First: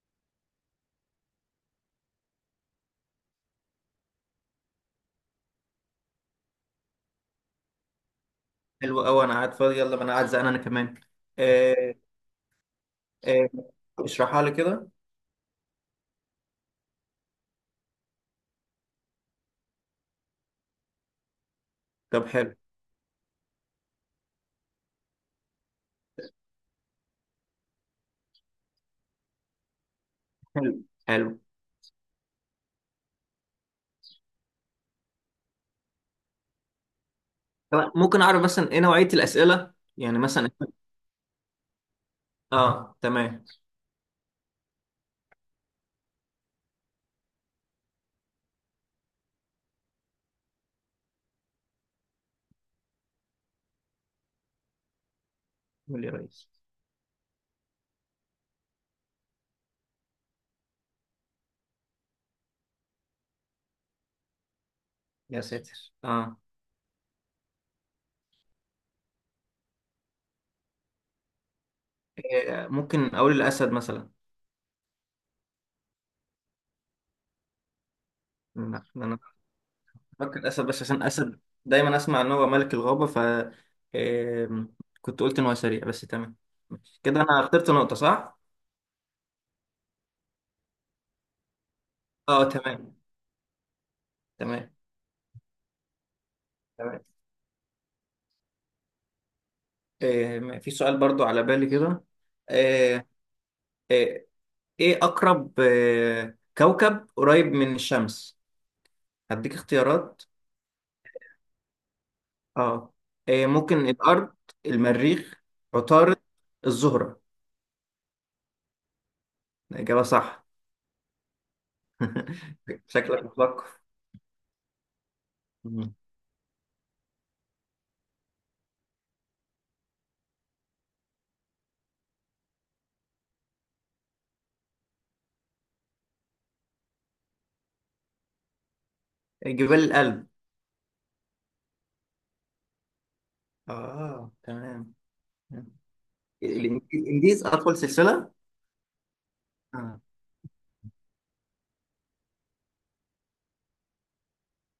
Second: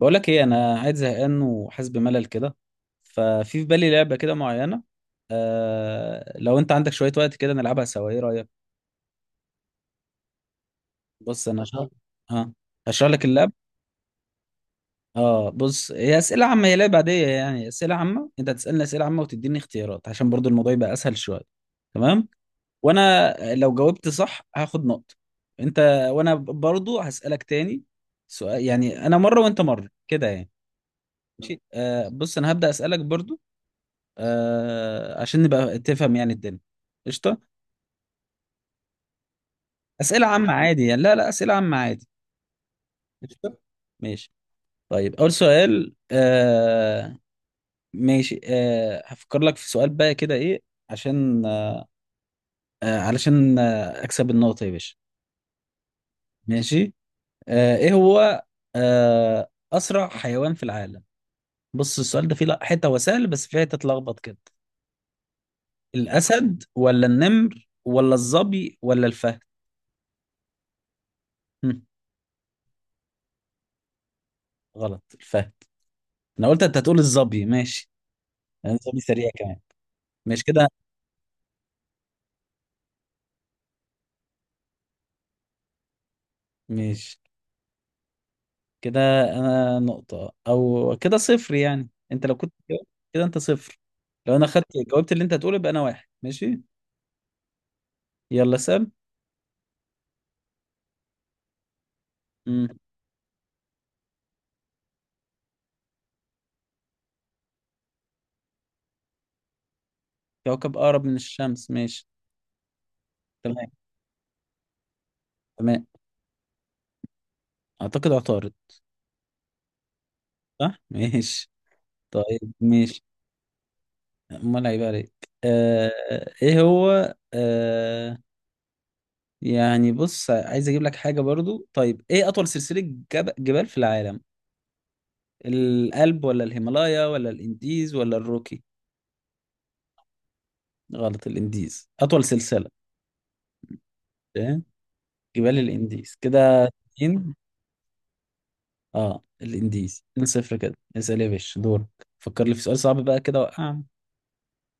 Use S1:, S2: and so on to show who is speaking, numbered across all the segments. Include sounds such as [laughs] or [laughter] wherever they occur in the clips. S1: بقول لك ايه، انا قاعد زهقان وحاسس بملل كده. ففي في بالي لعبه كده معينه. لو انت عندك شويه وقت كده نلعبها سوا، ايه رايك؟
S2: حلو قوي، انا قاعد فاضي. يلا، ما انا قاعد زهقان انا كمان.
S1: بص انا هشرح.
S2: آه،
S1: اه هشرح لك
S2: آه،
S1: اللعب.
S2: اشرحها لي كده.
S1: اه بص، هي اسئله عامه، هي لعبه عاديه يعني. اسئله عامه، انت هتسالني اسئله عامه وتديني اختيارات عشان برضو الموضوع يبقى اسهل شويه.
S2: طب
S1: تمام.
S2: حلو
S1: وانا لو جاوبت صح هاخد نقطه. انت. وانا برضو هسالك تاني سؤال، يعني انا مره وانت مره كده يعني.
S2: حلو حلو.
S1: ماشي بص، انا هبدا اسالك برضو. عشان نبقى تفهم يعني الدنيا. قشطة.
S2: طب ممكن اعرف مثلا ايه نوعية الأسئلة؟ يعني
S1: أسئلة
S2: مثلا.
S1: عامة عادي يعني، لا لا، أسئلة عامة عادي.
S2: اه تمام.
S1: قشطة. ماشي. طيب، أول سؤال. ماشي هفكر لك في سؤال بقى كده، إيه؟ عشان علشان أكسب النقطة يا باشا.
S2: قول يا ريس.
S1: ماشي. إيه هو؟ أسرع حيوان في العالم. بص السؤال ده فيه حتة هو سهل بس فيه حتة تلخبط كده.
S2: يا ساتر اه.
S1: الأسد ولا النمر ولا الظبي ولا الفهد؟ هم،
S2: ممكن اقول الاسد مثلا.
S1: غلط، الفهد. انا قلت انت هتقول الظبي، ماشي. انا
S2: لا
S1: الظبي
S2: انا
S1: سريع كمان.
S2: فاكر
S1: مش
S2: الاسد
S1: كده،
S2: بس عشان اسد دايما اسمع ان هو ملك الغابة آه، كنت قلت ان هو سريع بس. تمام
S1: مش
S2: كده، انا اخترت نقطة صح.
S1: كده. انا نقطة او كده، صفر يعني. انت لو
S2: اه
S1: كنت جاوبت
S2: تمام.
S1: كده، انت صفر. لو انا خدت،
S2: تمام
S1: جاوبت اللي انت هتقوله يبقى انا واحد. ماشي.
S2: تمام.
S1: يلا سام.
S2: في سؤال برضو على بالي كده.
S1: امم
S2: آه، إيه. أقرب كوكب قريب من الشمس. هديك اختيارات.
S1: كوكب اقرب من الشمس، ماشي.
S2: اه. إيه،
S1: تمام،
S2: ممكن الأرض؟ المريخ؟
S1: تمام.
S2: عطارد؟ الزهرة؟
S1: اعتقد عطارد.
S2: الإجابة صح.
S1: صح [laughs] ماشي طيب.
S2: [laughs]
S1: ماشي.
S2: شكلك مثقف.
S1: امال هيبقى عليك. آه
S2: مم.
S1: ايه هو؟ يعني بص، عايز اجيب لك حاجة برضو. طيب ايه اطول سلسلة جبال في العالم؟ الألب ولا الهيمالايا ولا الإنديز ولا الروكي؟
S2: جبال الألب.
S1: غلط، الإنديز أطول سلسلة.
S2: اه
S1: فاهم؟
S2: تمام.
S1: جبال الإنديز كده. اتنين.
S2: الإنجليز أطول سلسلة.
S1: اه
S2: آه.
S1: الإنديز. 2 صفر كده. اسأل يا باشا، دور. فكر لي في سؤال صعب بقى كده، وقع.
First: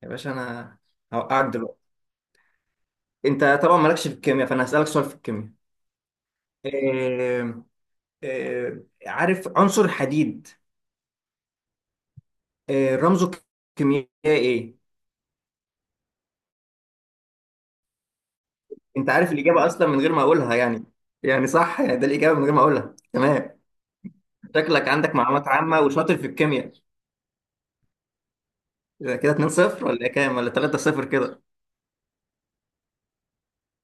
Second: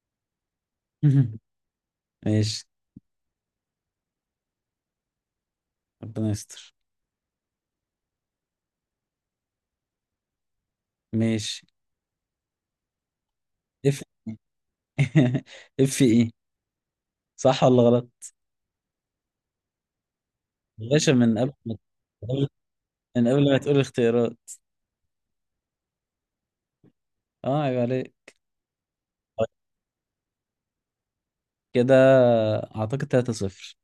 S2: يا باشا أنا
S1: [laughs]
S2: هوقعك دلوقتي.
S1: ماشي.
S2: أنت طبعا مالكش في الكيمياء، فأنا هسألك سؤال في الكيمياء.
S1: ربنا يستر.
S2: إيه. عارف عنصر الحديد؟
S1: ماشي.
S2: رمزه
S1: اف.
S2: الكيميائي ايه؟
S1: [laughs] اف ايه؟ صح ولا غلط؟
S2: انت عارف الاجابه اصلا من غير ما اقولها يعني.
S1: يا باشا من
S2: يعني
S1: قبل ما
S2: صح، يعني ده الاجابه من غير ما اقولها،
S1: من قبل ما
S2: تمام.
S1: تقول الاختيارات.
S2: شكلك عندك معلومات عامه وشاطر في الكيمياء.
S1: اه عيب عليك.
S2: إذا كده
S1: طيب
S2: 2-0 ولا إيه كام ولا 3-0 كده.
S1: كده اعتقد 3 صفر.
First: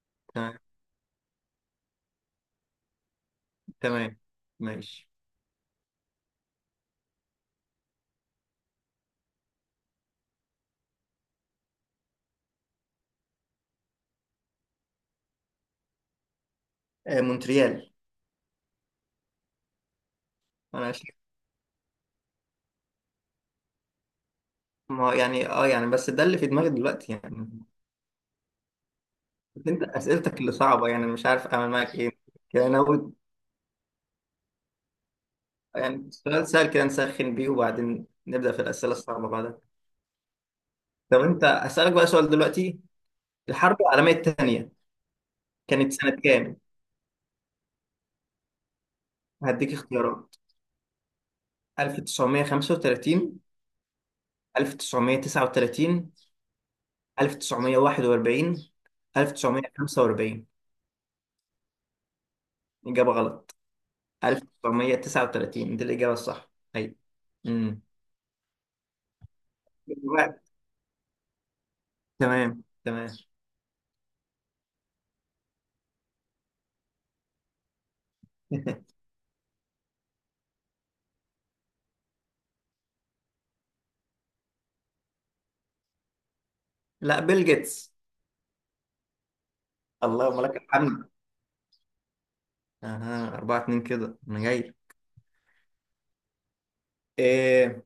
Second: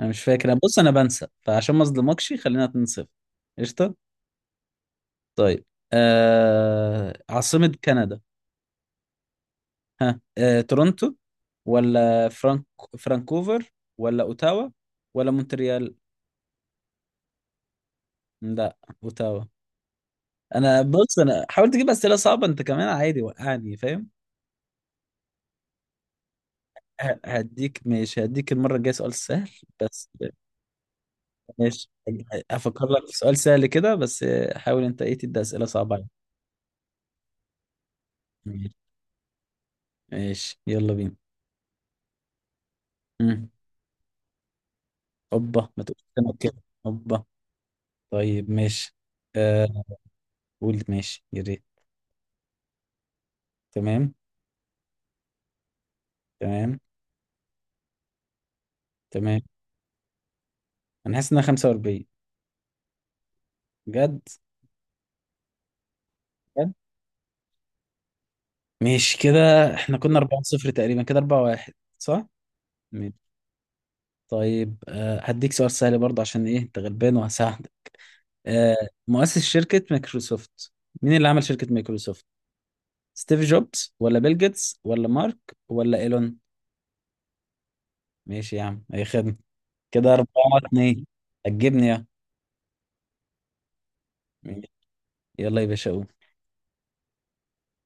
S1: انا مش فاكر
S2: تمام
S1: بص انا بنسى فعشان ما اظلمكش خلينا 2-0. قشطه.
S2: تمام ماشي.
S1: طيب عاصمة كندا. ها تورونتو، ولا فرانكوفر، ولا اوتاوا، ولا مونتريال؟
S2: مونتريال.
S1: لا، اوتاوا. انا
S2: انا شايف.
S1: بص، انا حاولت اجيب اسئله صعبه، انت كمان عادي وقعني فاهم.
S2: ما هو يعني يعني بس ده اللي في دماغي دلوقتي يعني.
S1: هديك، ماشي هديك المره الجايه سؤال سهل.
S2: بس انت
S1: بس
S2: اسئلتك اللي صعبه يعني، أنا مش عارف اعمل
S1: ماشي
S2: معاك ايه. كده
S1: هفكر لك
S2: ناخد
S1: في سؤال سهل كده بس حاول انت ايه تدي اسئله صعبه عليا.
S2: يعني سؤال سهل كده نسخن بيه وبعدين نبدا في
S1: ماشي.
S2: الاسئله الصعبه بعدها.
S1: ماشي، يلا بينا.
S2: طب انت اسالك بقى سؤال دلوقتي.
S1: مم.
S2: الحرب العالميه الثانيه
S1: اوبا، ما
S2: كانت
S1: تقولش
S2: سنة
S1: انا
S2: كام؟
S1: كده اوبا. طيب ماشي
S2: هديك
S1: آه
S2: اختيارات.
S1: قول ماشي يا ريت.
S2: 1935؟
S1: تمام.
S2: 1939؟
S1: تمام.
S2: 1941؟
S1: تمام.
S2: 1945؟
S1: انا حاسس انها 45.
S2: إجابة غلط.
S1: بجد؟
S2: 1939 دي الإجابة الصح.
S1: بجد؟
S2: أي امم
S1: ماشي كده. احنا كنا 4 0 تقريبا كده، 4 1 صح.
S2: تمام تمام.
S1: ماشي. طيب هديك سؤال سهل برضه عشان ايه انت غلبان وهساعدك. آه
S2: [laughs]
S1: مؤسس شركة مايكروسوفت، مين اللي عمل شركة مايكروسوفت؟ ستيف جوبز، ولا بيل جيتس، ولا مارك، ولا ايلون؟
S2: لا، بيل جيتس.
S1: ماشي يا عم، اي خدمة. كده
S2: اللهم لك
S1: 4 2.
S2: الحمد.
S1: هتجيبني يا.
S2: اها، 4-2 كده انا
S1: ماشي.
S2: جاي.
S1: يلا يا باشا قول.
S2: إيه.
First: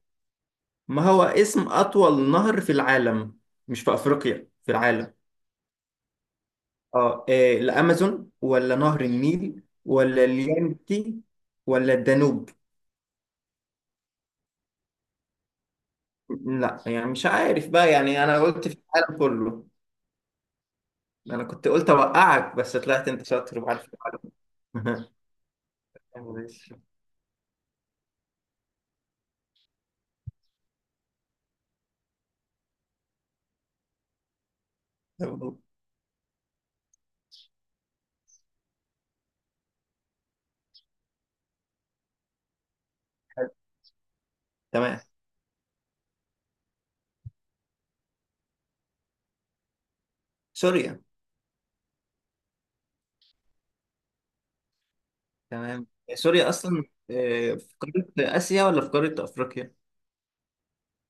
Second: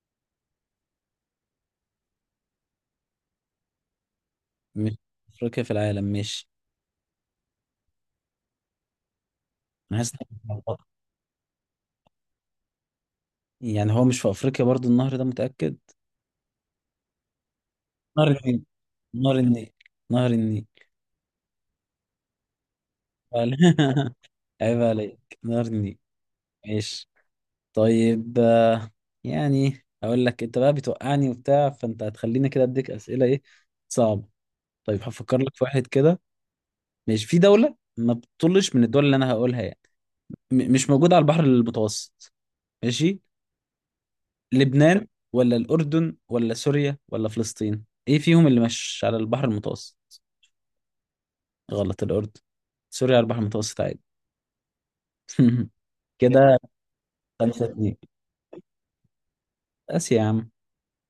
S2: ما هو اسم أطول نهر في العالم؟ مش في أفريقيا، في
S1: مش
S2: العالم.
S1: في افريقيا، في العالم، مش.
S2: الامازون ولا نهر النيل
S1: انا حاسس
S2: ولا
S1: إنها متلخبطة.
S2: اليانتي ولا الدانوب؟
S1: يعني هو مش في افريقيا برضو النهر ده، متاكد؟
S2: لا يعني مش عارف بقى، يعني
S1: نهر
S2: انا
S1: النيل،
S2: قلت في العالم
S1: نهر
S2: كله.
S1: النيل، نهر النيل.
S2: انا كنت قلت اوقعك بس طلعت انت شاطر وعارف
S1: [laughs] عيب
S2: العالم. [laughs]
S1: عليك، نهر النيل.
S2: ماشي.
S1: ماشي. طيب يعني اقول لك، انت بقى بتوقعني وبتاع، فانت هتخليني كده اديك اسئله ايه، صعبه. طيب هفكر لك
S2: طب-
S1: في واحد كده. ماشي، في دوله ما بتطلش من الدول اللي انا هقولها يعني، مش موجوده على البحر المتوسط. ماشي.
S2: تمام.
S1: لبنان، ولا الأردن، ولا سوريا، ولا فلسطين، ايه فيهم اللي مش على البحر المتوسط؟
S2: سوريا.
S1: غلط، الأردن. سوريا على البحر المتوسط عادي. [laughs]
S2: تمام، سوريا
S1: كده
S2: اصلا
S1: خمسة
S2: في
S1: اتنين.
S2: قاره اسيا ولا في قاره افريقيا؟
S1: بس يا عم،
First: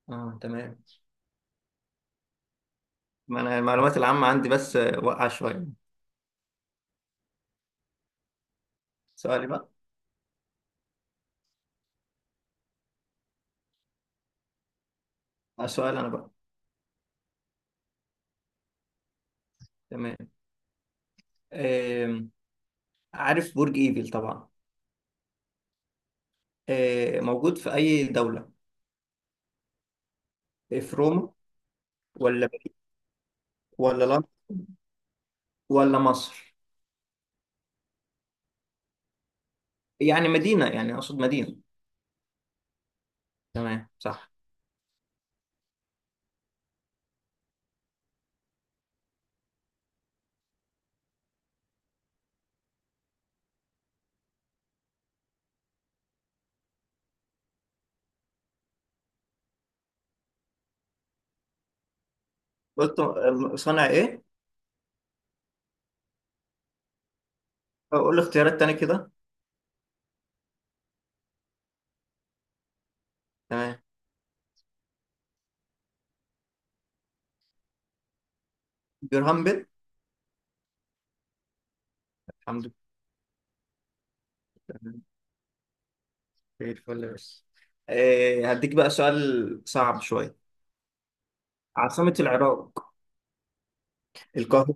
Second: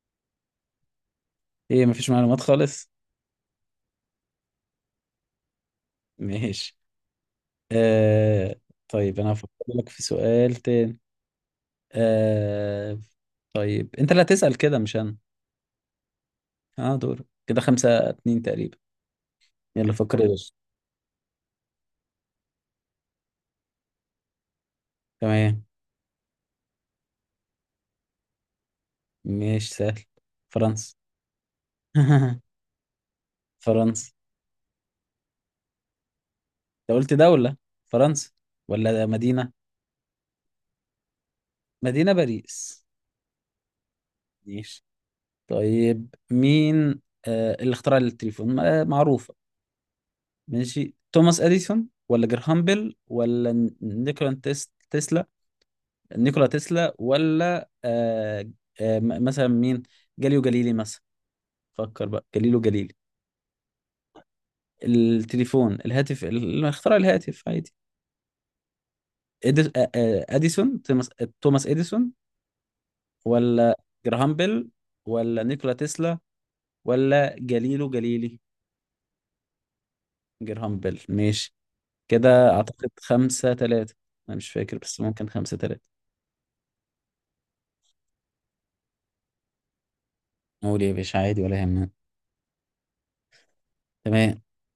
S2: اه تمام.
S1: ايه مفيش معلومات خالص.
S2: ما انا المعلومات العامه عندي بس واقعه شويه.
S1: ماشي آه... طيب، انا
S2: سؤالي
S1: هفكر
S2: بقى.
S1: لك في سؤال تاني. آه... طيب، انت اللي هتسأل كده مش انا.
S2: سؤال انا بقى.
S1: اه، دور كده خمسة اتنين تقريبا. يلا
S2: تمام.
S1: فكر يا باشا.
S2: آم، عارف برج ايفل طبعا.
S1: تمام.
S2: موجود في أي دولة؟
S1: ماشي سهل.
S2: في
S1: فرنسا.
S2: روما ولا
S1: [laughs]
S2: ولا
S1: فرنسا.
S2: لندن ولا مصر؟
S1: انت قلت دولة؟ فرنسا. ولا مدينة؟
S2: يعني مدينة، يعني أقصد مدينة.
S1: مدينة باريس.
S2: تمام صح.
S1: ماشي. طيب مين اللي اخترع التليفون؟ معروفة. ماشي، توماس اديسون، ولا جراهام بيل، ولا نيكولا تسلا؟ نيكولا تسلا، ولا مثلا مين؟ جاليو جاليلي مثلا. فكر بقى، جاليلو جاليلي.
S2: قلت صنع إيه؟
S1: التليفون، الهاتف، اللي اخترع الهاتف عادي.
S2: أقول اختيارات تاني كده.
S1: اديسون توماس، توماس اديسون،
S2: تمام.
S1: ولا جراهام بيل، ولا نيكولا تسلا، ولا جليله جليلي؟
S2: جرهام بيل.
S1: جرهام بيل. ماشي. كده
S2: الحمد
S1: أعتقد خمسة تلاتة. أنا مش فاكر
S2: لله.
S1: بس ممكن خمسة تلاتة.
S2: زي الفل. بس هديك بقى سؤال صعب شوية.
S1: قول يا باشا عادي ولا يهمنا.
S2: عاصمة العراق؟
S1: تمام.
S2: القاهرة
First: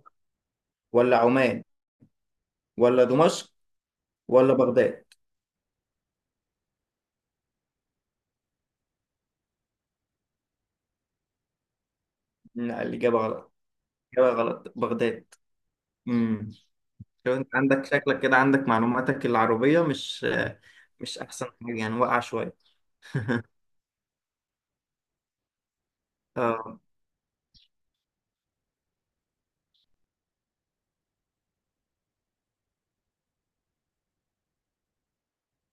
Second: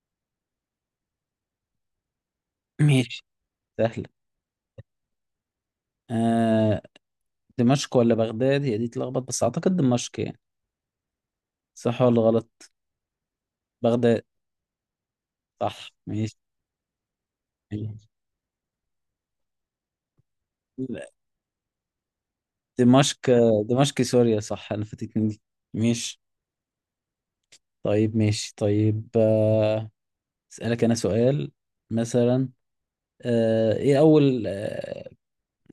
S2: ولا عمان
S1: [clears throat]
S2: ولا
S1: ماشي
S2: دمشق
S1: سهلة.
S2: ولا بغداد؟
S1: آه دمشق ولا بغداد هي دي تلخبط، بس أعتقد دمشق يعني. صح ولا غلط؟
S2: لا الإجابة غلط.
S1: بغداد.
S2: الإجابة غلط، بغداد.
S1: صح ماشي.
S2: مم. شوف انت عندك،
S1: ماشي.
S2: شكلك كده عندك معلوماتك العربية مش
S1: لا،
S2: مش أحسن حاجة يعني، واقعة شوية.
S1: دمشق. دمشق سوريا صح، أنا فاتتني دي. ماشي.
S2: آه.
S1: طيب ماشي طيب أسألك أنا سؤال مثلا. إيه أول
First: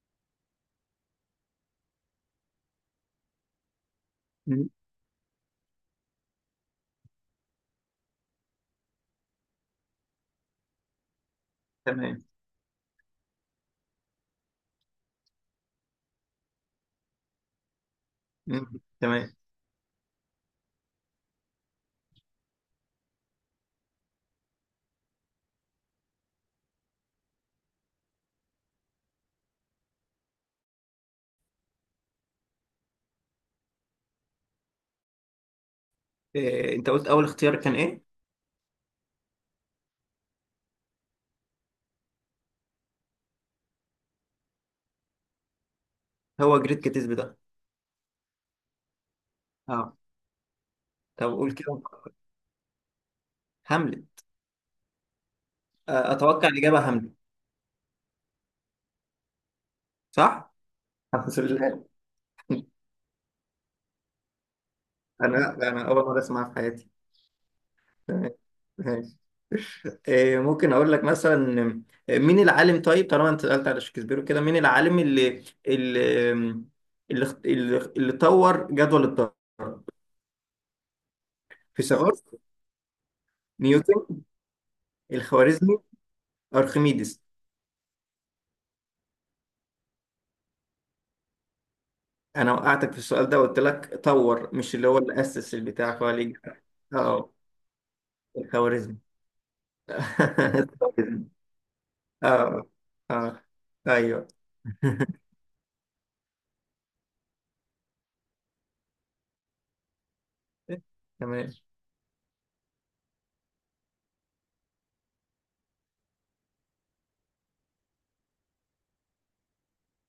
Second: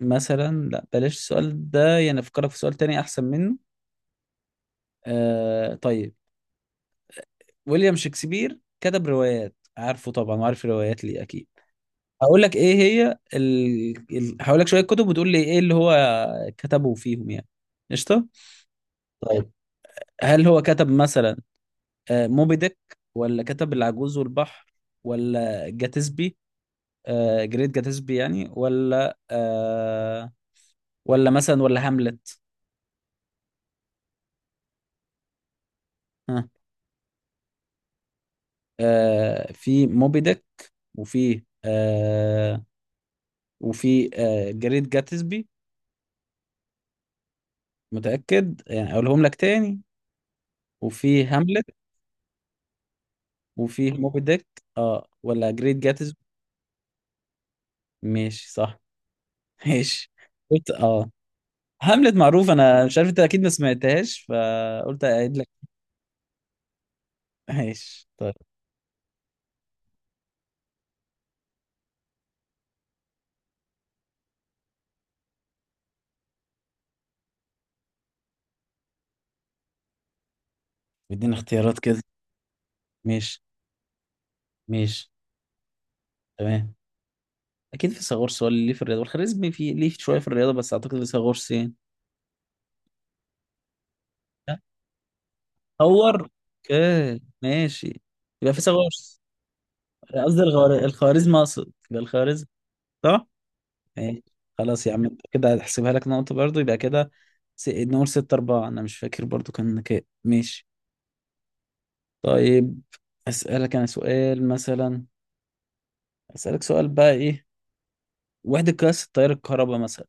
S1: مثلا، لا بلاش السؤال ده يعني، افكرك في سؤال تاني احسن منه.
S2: مم.
S1: طيب، ويليام شكسبير كتب روايات عارفه طبعا، وعارف الروايات ليه اكيد.
S2: تمام.
S1: هقول لك ايه هي هقول لك شويه كتب وتقول لي ايه اللي هو كتبه فيهم يعني. قشطه.
S2: مم. تمام.
S1: طيب، هل هو كتب مثلا موبي ديك، ولا كتب العجوز والبحر، ولا جاتسبي، جريت جاتسبي يعني، ولا ولا مثلا ولا هاملت؟
S2: إيه. أنت قلت أول اختيار كان إيه؟
S1: في موبي ديك، وفي آه وفي جريت جاتسبي.
S2: هو جريت كاتيزب ده؟
S1: متأكد يعني، أقولهم لك تاني.
S2: أه.
S1: وفي
S2: طب قول
S1: هاملت.
S2: كده.
S1: وفي
S2: هاملت.
S1: موبي ديك. اه، ولا جريت
S2: آه.
S1: جاتسبي.
S2: أتوقع الإجابة هاملت.
S1: ماشي صح. [laughs] ماشي.
S2: صح؟
S1: قلت اه.
S2: الحمد لله.
S1: هاملت معروف، أنا مش عارف أنت أكيد ما سمعتهاش فقلت أعيد لك.
S2: أنا أول مرة أسمعها في حياتي.
S1: [laughs] ماشي
S2: تمام.
S1: طيب.
S2: ماشي. إيه. ممكن أقول لك مثلا مين العالم؟ طيب طالما أنت سألت على شكسبير وكده، مين العالم اللي اللي طور جدول الضرب؟
S1: بدينا اختيارات كده.
S2: فيثاغورس؟
S1: ماشي.
S2: نيوتن؟
S1: ماشي.
S2: الخوارزمي؟
S1: تمام.
S2: ارخميدس؟
S1: أكيد في فيثاغورس هو اللي ليه في الرياضة، والخوارزمي في ليه شوية في الرياضة، بس أعتقد فيثاغورس يعني.
S2: انا وقعتك في السؤال ده وقلت لك طور، مش اللي هو اللي اسس البتاع
S1: صور.
S2: فليج.
S1: اوكي
S2: اه.
S1: ماشي. يبقى في صور.
S2: الخوارزمي. [laughs]
S1: قصدي الخوارزم، اقصد يبقى الخوارزم.
S2: اه.
S1: صح؟
S2: اه.
S1: ماشي.
S2: ايوه.
S1: خلاص يا عم،
S2: [laughs]
S1: كده هحسبها لك نقطة برضو يبقى كده. نقول ستة أربعة، أنا مش فاكر برضو كان كام. ماشي.
S2: تمام.
S1: طيب، أسألك أنا سؤال مثلا. أسألك سؤال بقى، إيه وحدة قياس التيار الكهرباء مثلا؟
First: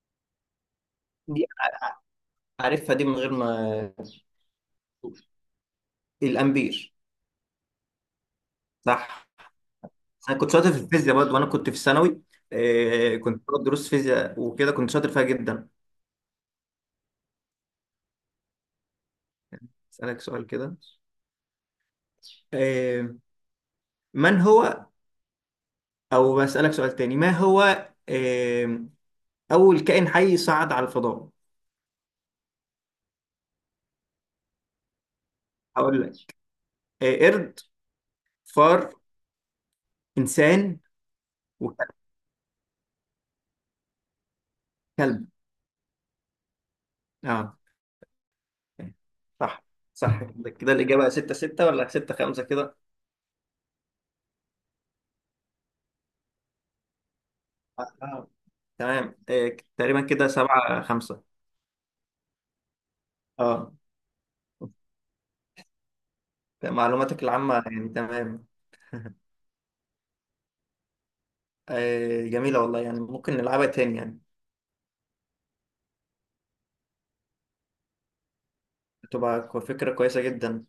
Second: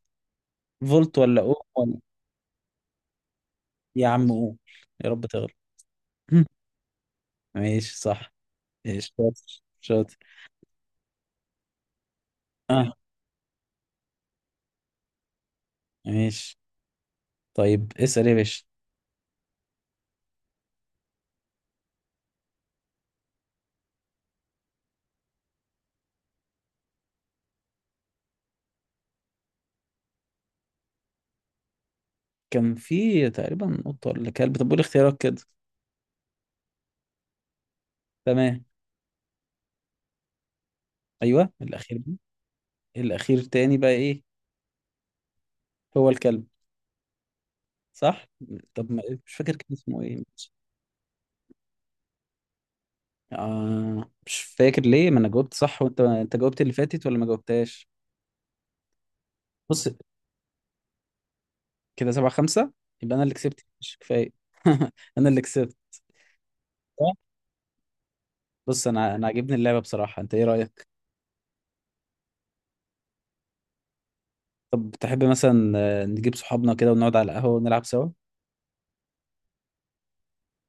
S1: فولت، ولا
S2: دي
S1: أوم، ولا...
S2: عارفها دي من غير ما.
S1: يا عم أوم، يا رب تغلط. [laughs]
S2: الامبير.
S1: ماشي صح. ماشي
S2: صح.
S1: شاطر شاطر.
S2: انا كنت شاطر في الفيزياء برضه وانا كنت في الثانوي.
S1: اه
S2: آه، كنت باخد دروس فيزياء وكده كنت شاطر فيها جدا.
S1: ماشي. طيب اسأل يا باشا.
S2: اسالك سؤال كده. آه. من هو؟ او بسالك سؤال تاني. ما هو أول كائن حي صعد على الفضاء؟
S1: كان في تقريبا قطة ولا كلب؟ طب قول اختيارات كده.
S2: هقول لك. قرد.
S1: تمام.
S2: فار. إنسان.
S1: ايوه الاخير ده. الاخير تاني بقى ايه؟
S2: وكلب.
S1: هو الكلب.
S2: اه.
S1: صح. طب ما مش فاكر
S2: صح.
S1: كان اسمه
S2: صح
S1: ايه.
S2: كده. كده الإجابة 6-6 ولا 6-5 كده.
S1: مش فاكر ليه، ما انا جاوبت صح وانت، جاوبت اللي فاتت ولا ما جاوبتهاش.
S2: آه. آه، تمام.
S1: بص
S2: تقريبا كده 7-5.
S1: كده سبعة خمسة. يبقى انا اللي كسبت،
S2: اه،
S1: مش كفاية. [laughs] انا اللي كسبت. صح؟
S2: معلوماتك العامة يعني تمام.
S1: بص انا
S2: [laughs]
S1: عاجبني اللعبة بصراحة، انت ايه رأيك؟
S2: جميلة والله، يعني ممكن نلعبها تاني يعني.
S1: طب تحب مثلا نجيب صحابنا كده ونقعد على القهوة ونلعب سوا.
S2: تبقى فكرة كويسة جدا.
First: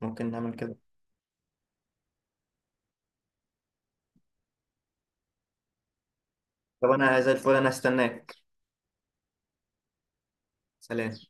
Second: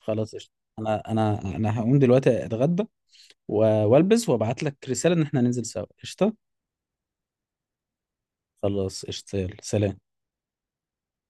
S2: ممكن
S1: قشطة.
S2: نعمل كده.
S1: انا، انا هقوم دلوقتي اتغدى والبس وابعت لك رسالة ان احنا ننزل سوا. قشطة.
S2: طب أنا زي الفل، أنا هستناك.
S1: خلاص قشطة، يلا سلام.
S2: سلام.